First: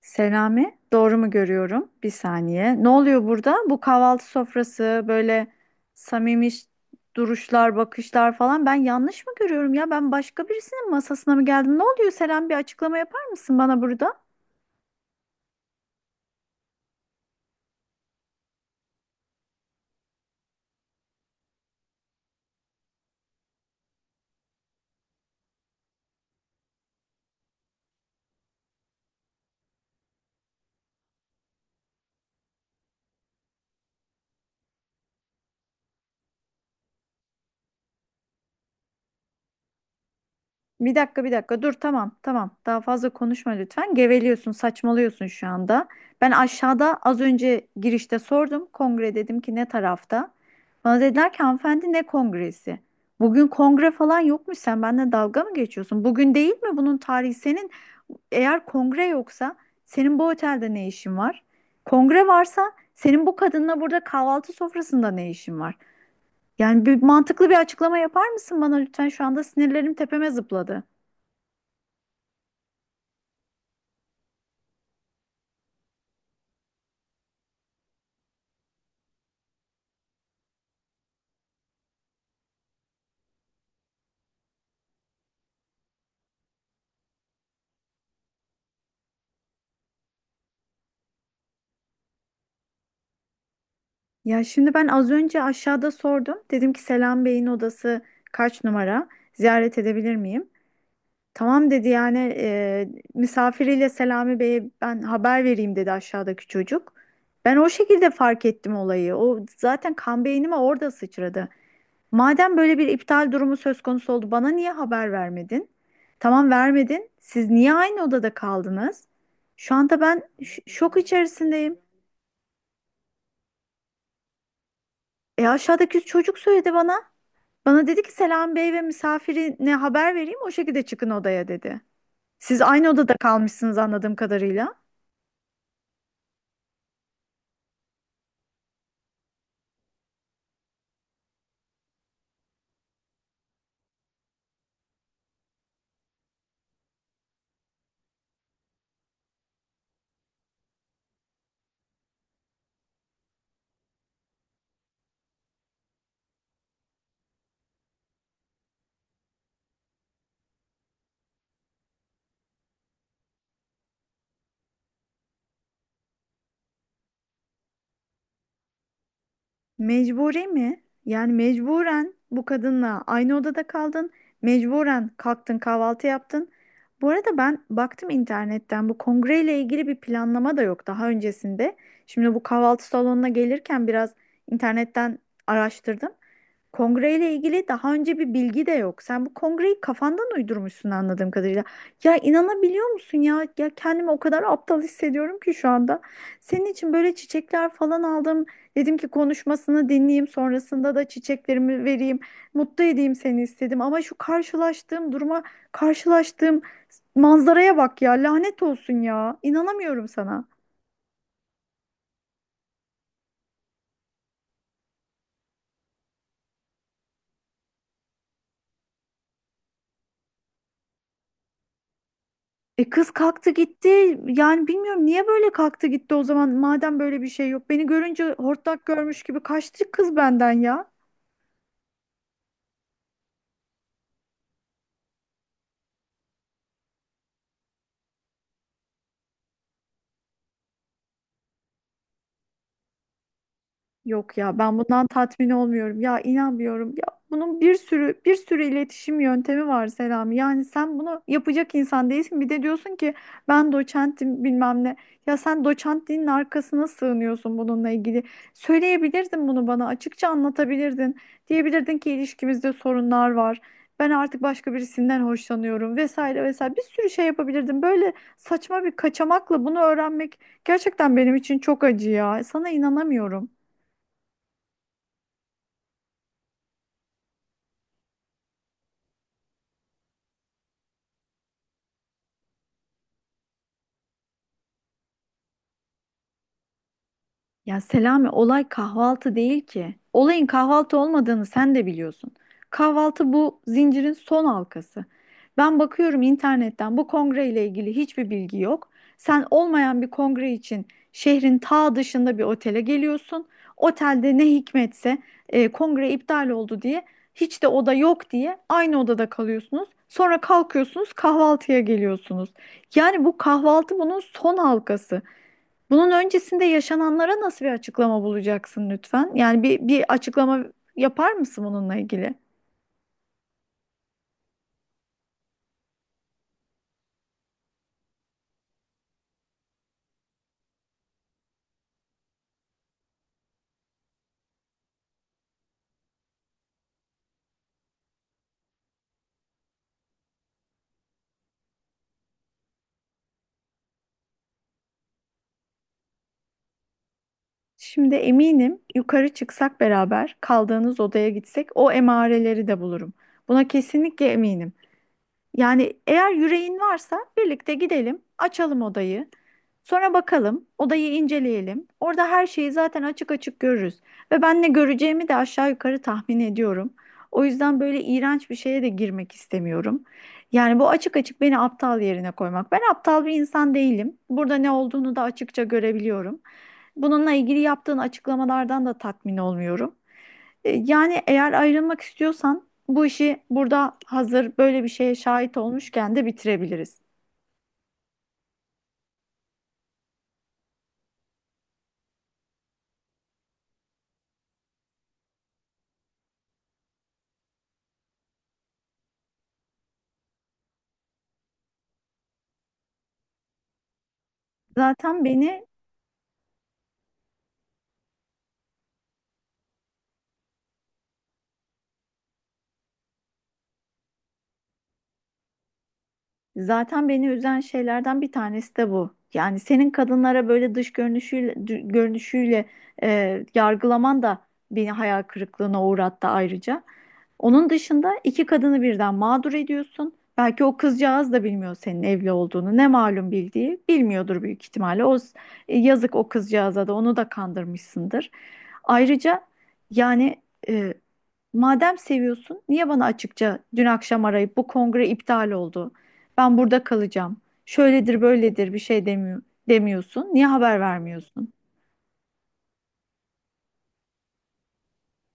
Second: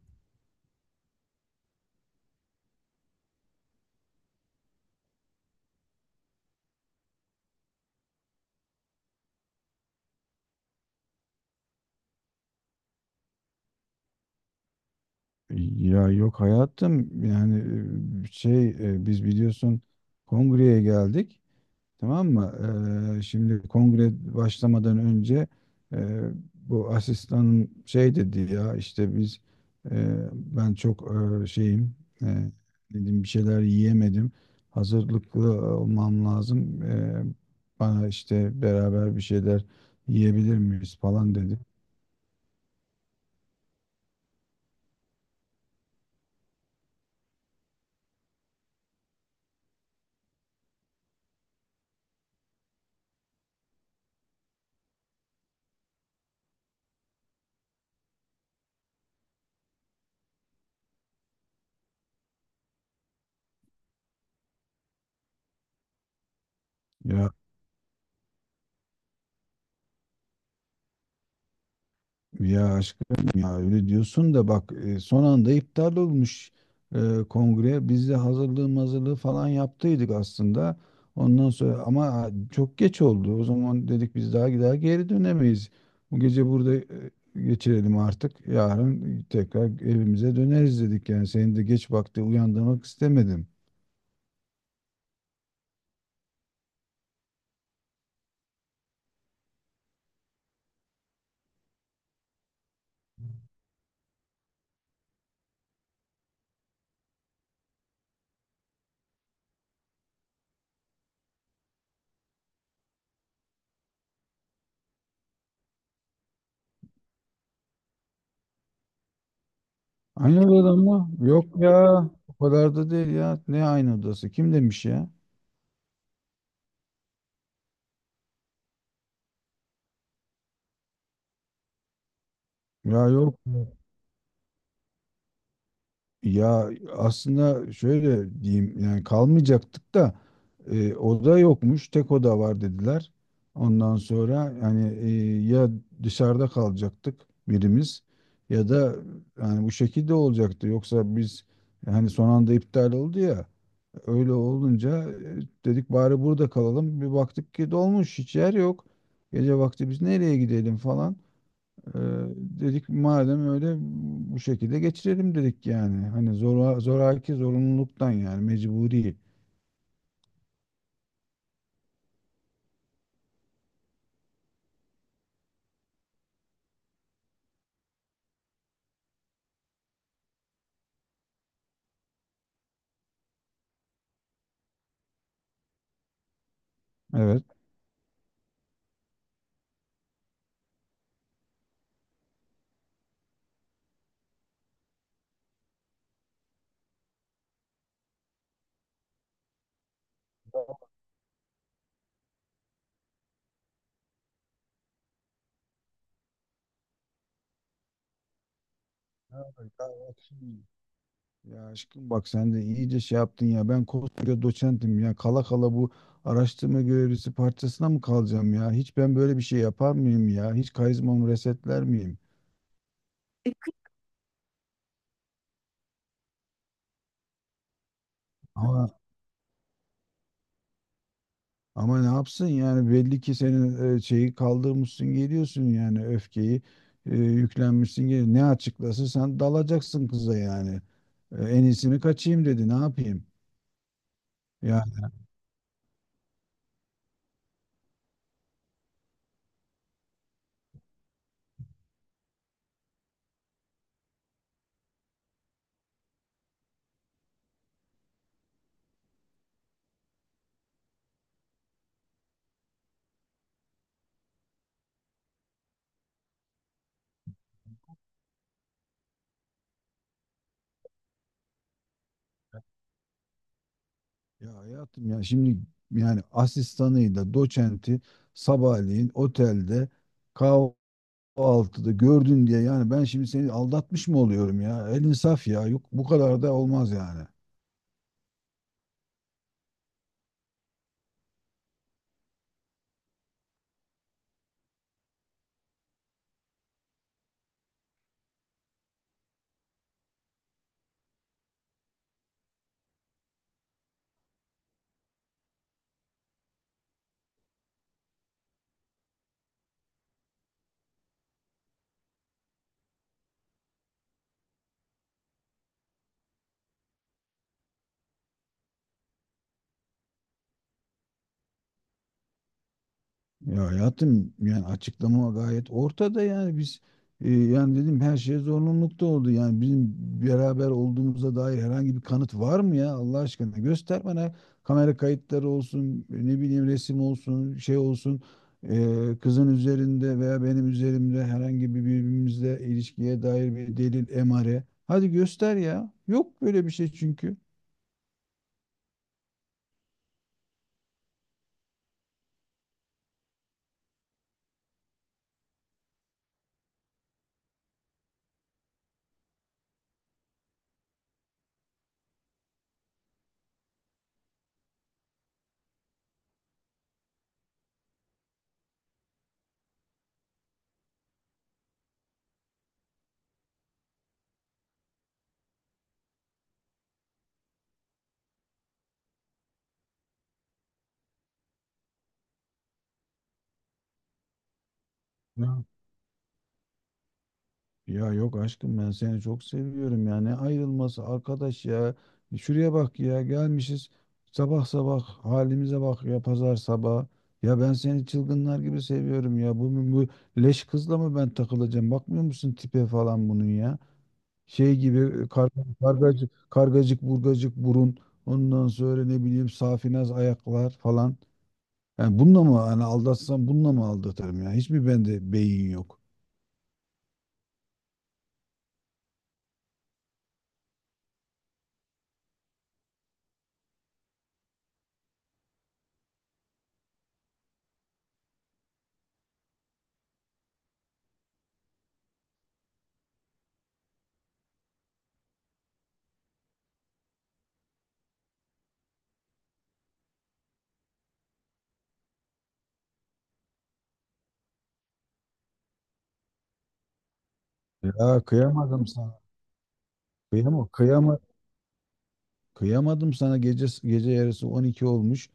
Selami, doğru mu görüyorum? Bir saniye. Ne oluyor burada? Bu kahvaltı sofrası böyle samimi duruşlar, bakışlar falan. Ben yanlış mı görüyorum ya? Ben başka birisinin masasına mı geldim? Ne oluyor Selam? Bir açıklama yapar mısın bana burada? Yok hayatım yani biz biliyorsun kongreye geldik, tamam mı? Şimdi kongre başlamadan önce e, bu asistanım şey dedi ya, işte biz, ben çok şeyim, e, dedim bir şeyler yiyemedim, hazırlıklı olmam lazım. Bana işte beraber bir şeyler yiyebilir Bir miyiz dakika bir falan dedi. dakika dur, tamam tamam, daha fazla konuşma lütfen, geveliyorsun, saçmalıyorsun şu anda. Ben aşağıda az önce girişte sordum, kongre, dedim ki ne tarafta? Bana dediler ki hanımefendi, ne kongresi? Bugün kongre falan yokmuş. Sen benimle dalga mı geçiyorsun? Bugün değil mi bunun tarihi senin? Eğer kongre yoksa senin bu otelde ne işin var? Kongre varsa senin bu kadınla burada kahvaltı sofrasında ne işin var? Yani bir Ya mantıklı bir açıklama yapar mısın bana lütfen? Şu anda sinirlerim tepeme zıpladı. Ya aşkım ya, öyle diyorsun da bak, son anda iptal olmuş e, kongre. Biz de hazırlığı falan yaptıydık aslında. Ondan sonra ama çok geç oldu. O zaman dedik biz daha geri dönemeyiz. Bu gece burada geçirelim artık. Yarın tekrar evimize döneriz dedik. Yani senin de geç vakti uyandırmak istemedim. Ya şimdi ben az önce aşağıda sordum. Dedim ki Selam Bey'in odası kaç numara? Ziyaret edebilir miyim? Tamam dedi yani, misafiriyle Selami Bey'e ben haber vereyim dedi aşağıdaki çocuk. Ben o şekilde fark ettim olayı. O zaten kan beynime orada sıçradı. Madem böyle bir iptal durumu söz konusu oldu, bana niye haber vermedin? Tamam, vermedin. Siz niye aynı odada kaldınız? Şu anda ben Aynı odada şok mı? Yok içerisindeyim. ya. O kadar da değil ya. Ne aynı odası? Kim demiş ya? E aşağıdaki çocuk söyledi bana. Bana dedi ki Selam Bey ve misafirine haber vereyim, o şekilde çıkın odaya dedi. Siz aynı Ya odada yok. kalmışsınız anladığım kadarıyla. Ya aslında şöyle diyeyim, yani kalmayacaktık da oda yokmuş, tek oda var dediler. Ondan sonra yani, ya dışarıda kalacaktık birimiz, ya da yani bu şekilde olacaktı. Yoksa biz, hani son anda iptal oldu ya, öyle olunca dedik bari burada kalalım. Bir baktık ki dolmuş, hiç yer yok. Gece vakti biz nereye gidelim falan. Ee, Dedik madem öyle, bu şekilde geçirelim dedik yani. Hani zora, zoraki, zorunluluktan, yani mecburi. Mecburi mi? Yani mecburen bu kadınla aynı odada kaldın. Mecburen kalktın, kahvaltı yaptın. Bu arada ben baktım internetten, bu kongreyle ilgili bir planlama da yok daha öncesinde. Şimdi bu kahvaltı salonuna gelirken biraz internetten araştırdım. Kongreyle Evet. ilgili daha önce bir bilgi de yok. Sen bu kongreyi kafandan uydurmuşsun anladığım kadarıyla. Ya inanabiliyor musun ya? Ya kendimi o kadar aptal hissediyorum ki şu anda. Senin için böyle çiçekler falan aldım. Dedim ki konuşmasını dinleyeyim, sonrasında da çiçeklerimi vereyim, mutlu edeyim seni istedim. Ama şu karşılaştığım duruma, karşılaştığım manzaraya bak ya. Lanet olsun ya. Ya İnanamıyorum sana. aşkım ya aşkım, bak sen de iyice şey yaptın ya. Ben koskoca doçentim ya. Kala kala bu araştırma görevlisi parçasına mı kalacağım ya? Hiç ben böyle bir şey yapar mıyım ya? Hiç karizmamı resetler miyim? E kız kalktı gitti. Yani bilmiyorum niye böyle kalktı gitti o zaman. Madem böyle bir şey yok. Beni görünce hortlak Ama görmüş gibi kaçtı kız benden ya. Ama ne yapsın yani, belli ki senin şeyi kaldırmışsın geliyorsun, yani öfkeyi yüklenmişsin geliyorsun. Ne açıklasın, sen dalacaksın kıza yani. E, en iyisini kaçayım dedi, ne yapayım? Yok ya, ben Ya, bundan tatmin olmuyorum. Ya inanmıyorum. Ya bunun bir sürü bir sürü iletişim yöntemi var Selami. Yani sen bunu yapacak insan değilsin. Bir de diyorsun ki ben doçentim bilmem ne. Ya sen doçentliğinin arkasına sığınıyorsun bununla ilgili. Söyleyebilirdin bunu bana. Açıkça anlatabilirdin. Diyebilirdin ki ilişkimizde sorunlar var. Ben artık başka birisinden hoşlanıyorum, vesaire vesaire. Bir sürü şey yapabilirdin. Böyle saçma bir kaçamakla bunu öğrenmek gerçekten benim için çok acı ya. Sana inanamıyorum. ya hayatım, ya şimdi yani asistanıyla doçenti sabahleyin otelde kahvaltıda gördün diye yani ben şimdi seni aldatmış mı oluyorum ya? El insaf ya, yok bu kadar da olmaz yani. Ya Selami, olay kahvaltı değil ki. Olayın kahvaltı olmadığını sen de biliyorsun. Kahvaltı bu zincirin son halkası. Ben bakıyorum internetten, bu kongre ile ilgili hiçbir bilgi yok. Sen olmayan bir kongre için şehrin ta dışında bir otele geliyorsun. Otelde ne hikmetse kongre iptal oldu diye, hiç de oda yok diye aynı odada kalıyorsunuz. Sonra kalkıyorsunuz kahvaltıya geliyorsunuz. Yani bu kahvaltı bunun son halkası. Bunun öncesinde yaşananlara nasıl bir açıklama bulacaksın lütfen? Yani bir açıklama yapar mısın bununla ilgili? Ya hayatım, yani açıklama gayet ortada, yani biz, yani dedim her şey zorunlulukta oldu. Yani bizim beraber olduğumuza dair herhangi bir kanıt var mı ya, Allah aşkına göster bana, kamera kayıtları olsun, ne bileyim resim olsun, şey olsun, kızın üzerinde veya benim üzerimde herhangi bir birbirimizle ilişkiye dair bir delil, emare. Hadi göster ya. Yok böyle bir şey çünkü. Şimdi eminim, yukarı çıksak, beraber kaldığınız odaya gitsek o emareleri de bulurum. Buna kesinlikle eminim. Yani eğer yüreğin varsa birlikte gidelim, açalım odayı. Sonra bakalım, odayı inceleyelim. Orada her şeyi zaten açık açık görürüz. Ve ben ne göreceğimi de aşağı yukarı tahmin ediyorum. O yüzden böyle iğrenç bir şeye de girmek istemiyorum. Yani bu açık açık beni aptal yerine koymak. Ben aptal bir insan değilim. Burada ne olduğunu da açıkça görebiliyorum. Bununla ilgili yaptığın açıklamalardan da tatmin olmuyorum. Yani eğer ayrılmak istiyorsan bu işi, burada hazır böyle bir şeye şahit olmuşken de bitirebiliriz. Ya yok aşkım, ben seni çok seviyorum ya. Ne ayrılması arkadaş ya. Şuraya bak ya, gelmişiz sabah sabah, halimize bak ya, pazar sabah. Ya ben seni çılgınlar gibi seviyorum ya. Bu leş kızla mı ben takılacağım? Bakmıyor musun tipe falan bunun ya? Şey gibi, Zaten beni kargacık burgacık burun. Ondan sonra, ne bileyim, safinaz ayaklar falan. Yani bununla mı, hani aldatsam bununla mı aldatırım ya? Hiç mi bende beyin yok? Zaten beni üzen şeylerden bir tanesi de bu. Yani senin kadınlara böyle dış görünüşüyle, görünüşüyle yargılaman da beni hayal kırıklığına uğrattı ayrıca. Onun dışında iki kadını birden mağdur ediyorsun. Belki o kızcağız da bilmiyor senin evli olduğunu. Ne malum, bildiği bilmiyordur büyük ihtimalle. Yazık o kızcağıza da, onu da kandırmışsındır. Ayrıca yani, e, madem seviyorsun, niye bana açıkça dün akşam arayıp bu kongre iptal oldu, ben burada kalacağım, şöyledir Ya böyledir bir kıyamadım şey sana. demiyor, demiyorsun. Niye Kıyamam, haber kıyamadım vermiyorsun? Kıyamadım sana, gece, gece yarısı 12 olmuş.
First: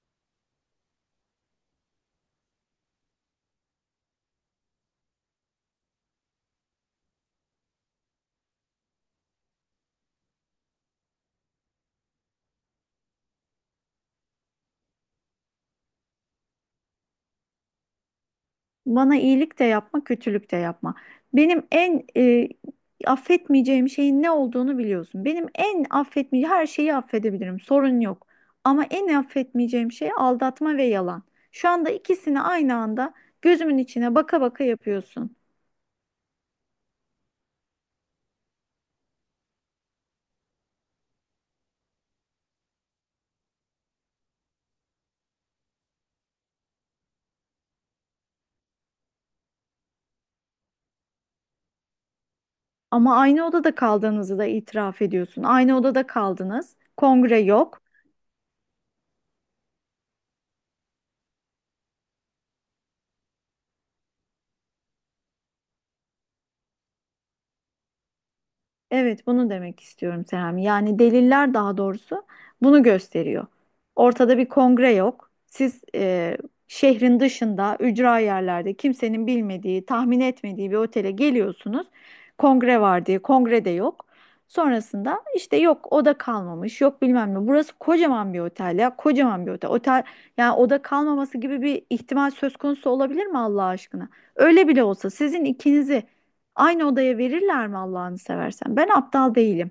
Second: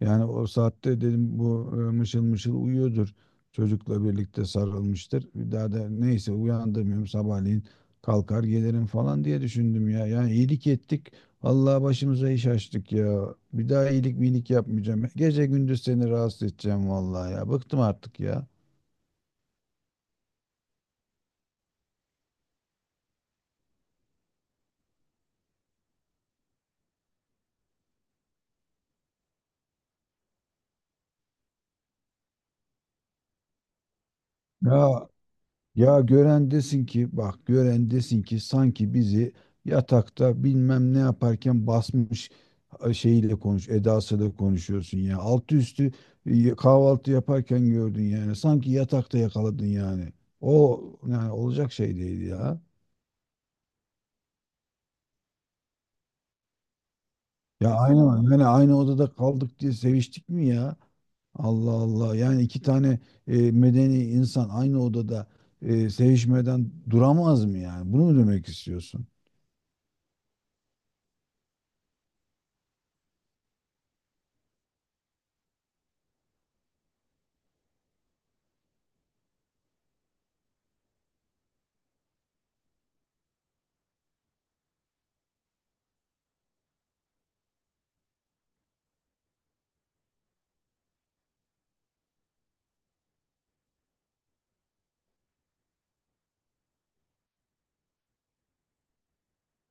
Yani o saatte dedim bu mışıl mışıl uyuyordur. Çocukla birlikte sarılmıştır. Bir daha da neyse, uyandırmıyorum, sabahleyin kalkar gelirim falan diye düşündüm ya. Yani iyilik ettik. Allah başımıza iş açtık ya. Bir daha iyilik minik yapmayacağım. Gece gündüz seni rahatsız edeceğim vallahi ya. Bıktım artık ya. Bana iyilik de yapma, kötülük de yapma. Benim en affetmeyeceğim şeyin ne olduğunu biliyorsun. Benim en affetmeyeceğim, her şeyi affedebilirim. Sorun yok. Ama en affetmeyeceğim şey aldatma ve yalan. Şu anda ikisini aynı anda gözümün içine baka baka Ya yapıyorsun. Ya gören desin ki, bak, gören desin ki sanki bizi yatakta bilmem ne yaparken basmış, şeyiyle konuş edasıyla konuşuyorsun ya. Altı üstü kahvaltı yaparken gördün yani. Sanki yatakta yakaladın yani. O, yani olacak şey değil ya. Ama aynı odada kaldığınızı da itiraf ediyorsun. Aynı odada kaldınız. Kongre Ya yok. aynı yani aynı odada kaldık diye seviştik mi ya? Allah Allah. Yani iki tane medeni insan aynı odada sevişmeden duramaz mı yani? Bunu mu demek istiyorsun? Evet, bunu demek istiyorum Serami. Yani deliller, daha doğrusu bunu gösteriyor. Ortada bir kongre yok. Siz şehrin dışında, ücra yerlerde, kimsenin bilmediği, tahmin etmediği bir otele geliyorsunuz. Kongre var diye, kongre de yok. Sonrasında işte yok oda kalmamış, yok bilmem ne. Burası kocaman bir otel ya, kocaman bir otel. Otel, yani oda kalmaması gibi bir ihtimal söz konusu olabilir mi Allah aşkına? Öyle bile olsa sizin ikinizi aynı odaya verirler mi Allah'ını seversen? Ben aptal değilim.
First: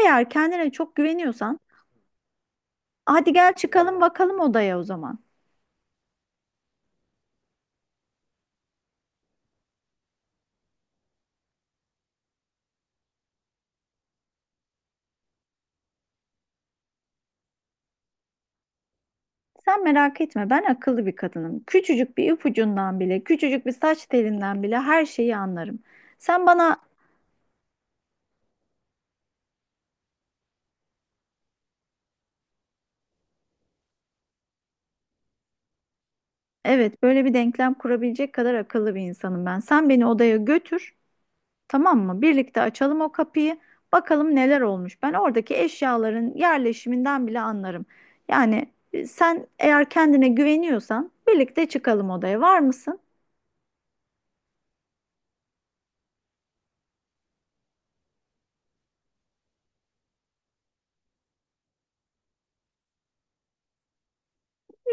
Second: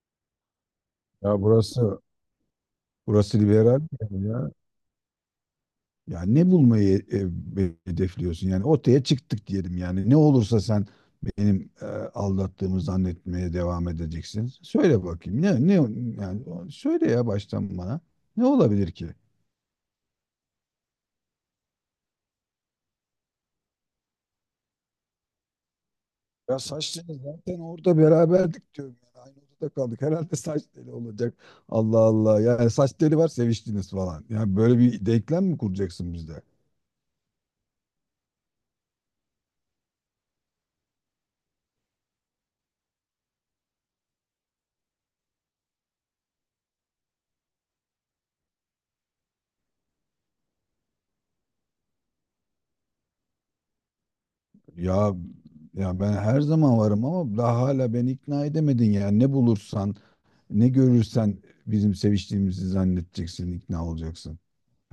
Eğer kendine çok Ya güveniyorsan, burası hadi Burası gel liberal mi çıkalım yani bakalım ya. odaya o zaman. Ya ne bulmayı hedefliyorsun? Yani ortaya çıktık diyelim yani. Ne olursa sen benim aldattığımı zannetmeye devam edeceksin. Söyle bakayım. Ne yani, söyle ya baştan bana. Ne olabilir ki? Sen merak etme, ben akıllı bir kadınım. Küçücük bir ipucundan bile, küçücük bir saç telinden bile her şeyi anlarım. Sen Ya bana saç teli, zaten orada beraberdik diyorum. Yani aynı odada kaldık. Herhalde saç teli olacak. Allah Allah. Yani saç teli var, seviştiniz falan. Yani böyle bir denklem mi kuracaksın bizde? Evet, böyle bir denklem kurabilecek kadar akıllı bir insanım ben. Sen beni odaya götür. Tamam mı? Birlikte açalım o kapıyı. Bakalım neler olmuş. Ben oradaki eşyaların yerleşiminden bile anlarım. Yani sen eğer kendine güveniyorsan birlikte çıkalım odaya. Var mısın? Ya ya ben her zaman varım, ama daha hala beni ikna edemedin, yani ne bulursan, ne görürsen bizim seviştiğimizi zannedeceksin, ikna olacaksın.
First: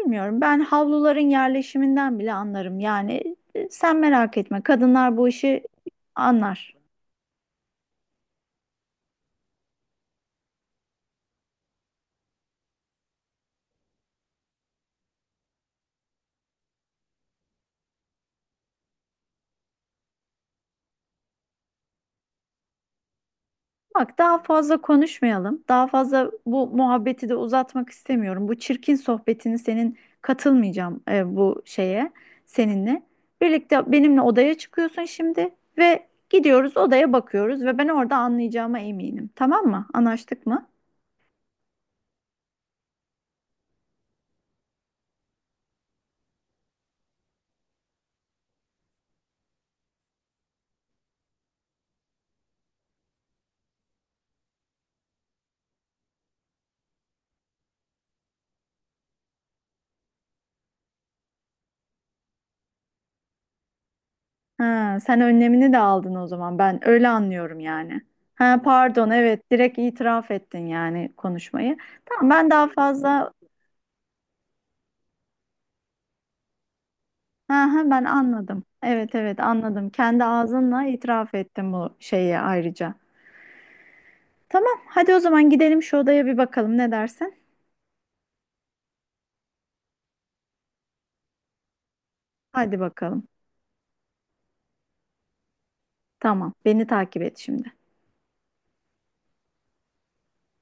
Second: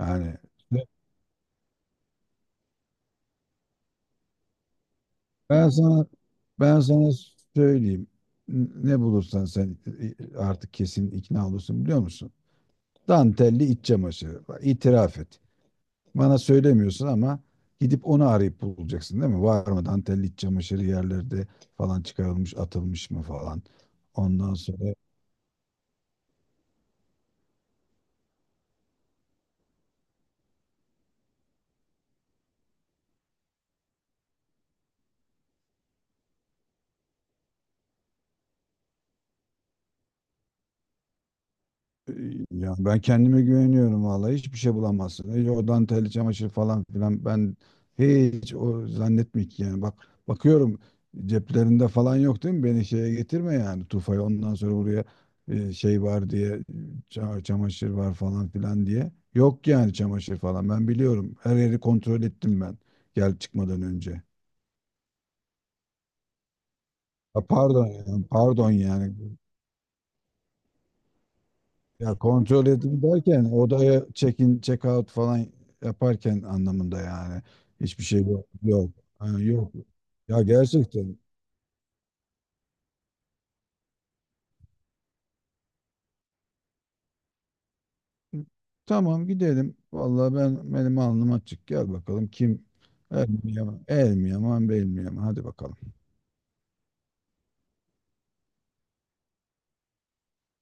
Yani Ben havluların yerleşiminden bile anlarım. Yani sen merak etme. Kadınlar bu işi ben sana anlar. ben sana söyleyeyim, ne bulursan sen, artık kesin ikna olursun biliyor musun? Dantelli iç çamaşırı. Bak, itiraf et. Bana söylemiyorsun, ama gidip onu arayıp bulacaksın değil mi? Var mı dantelli iç çamaşırı yerlerde falan, çıkarılmış, atılmış mı falan. Bak, daha Ondan fazla sonra konuşmayalım. Daha fazla bu muhabbeti de uzatmak istemiyorum. Bu çirkin sohbetini senin katılmayacağım, bu şeye seninle. Birlikte benimle odaya çıkıyorsun şimdi ve gidiyoruz odaya, bakıyoruz ve ben orada anlayacağıma eminim. Tamam mı? Anlaştık mı? Ee, Ya ben kendime güveniyorum, vallahi hiçbir şey bulamazsın. Hiç o dantel çamaşır falan filan, ben hiç o zannetmiyorum ki, yani bak bakıyorum, ceplerinde falan yok değil mi? Beni şeye getirme yani, tufaya, ondan sonra buraya şey var diye, çamaşır var falan filan diye. Yok yani, çamaşır falan ben biliyorum, her yeri kontrol ettim ben gel çıkmadan önce. Ha, sen önlemini de aldın o zaman. Ben öyle Ha, anlıyorum Pardon yani. yani, Ha, pardon pardon, yani, evet, direkt itiraf ettin yani konuşmayı. ya Tamam ben daha kontrol edin fazla derken odaya check-in, check-out falan yaparken anlamında yani. Ha, ha, ben Hiçbir şey yok. anladım. Yok. Evet Ha, evet, yok. anladım. Kendi Ya ağzınla gerçekten. itiraf ettin bu şeyi ayrıca. Tamam, hadi o zaman gidelim şu odaya bir bakalım, ne dersin? Tamam gidelim. Vallahi ben, benim alnım açık. Gel bakalım, kim Hadi bakalım. el mi yaman, el mi yaman, bel mi yaman. Hadi bakalım. Tamam, beni takip et şimdi.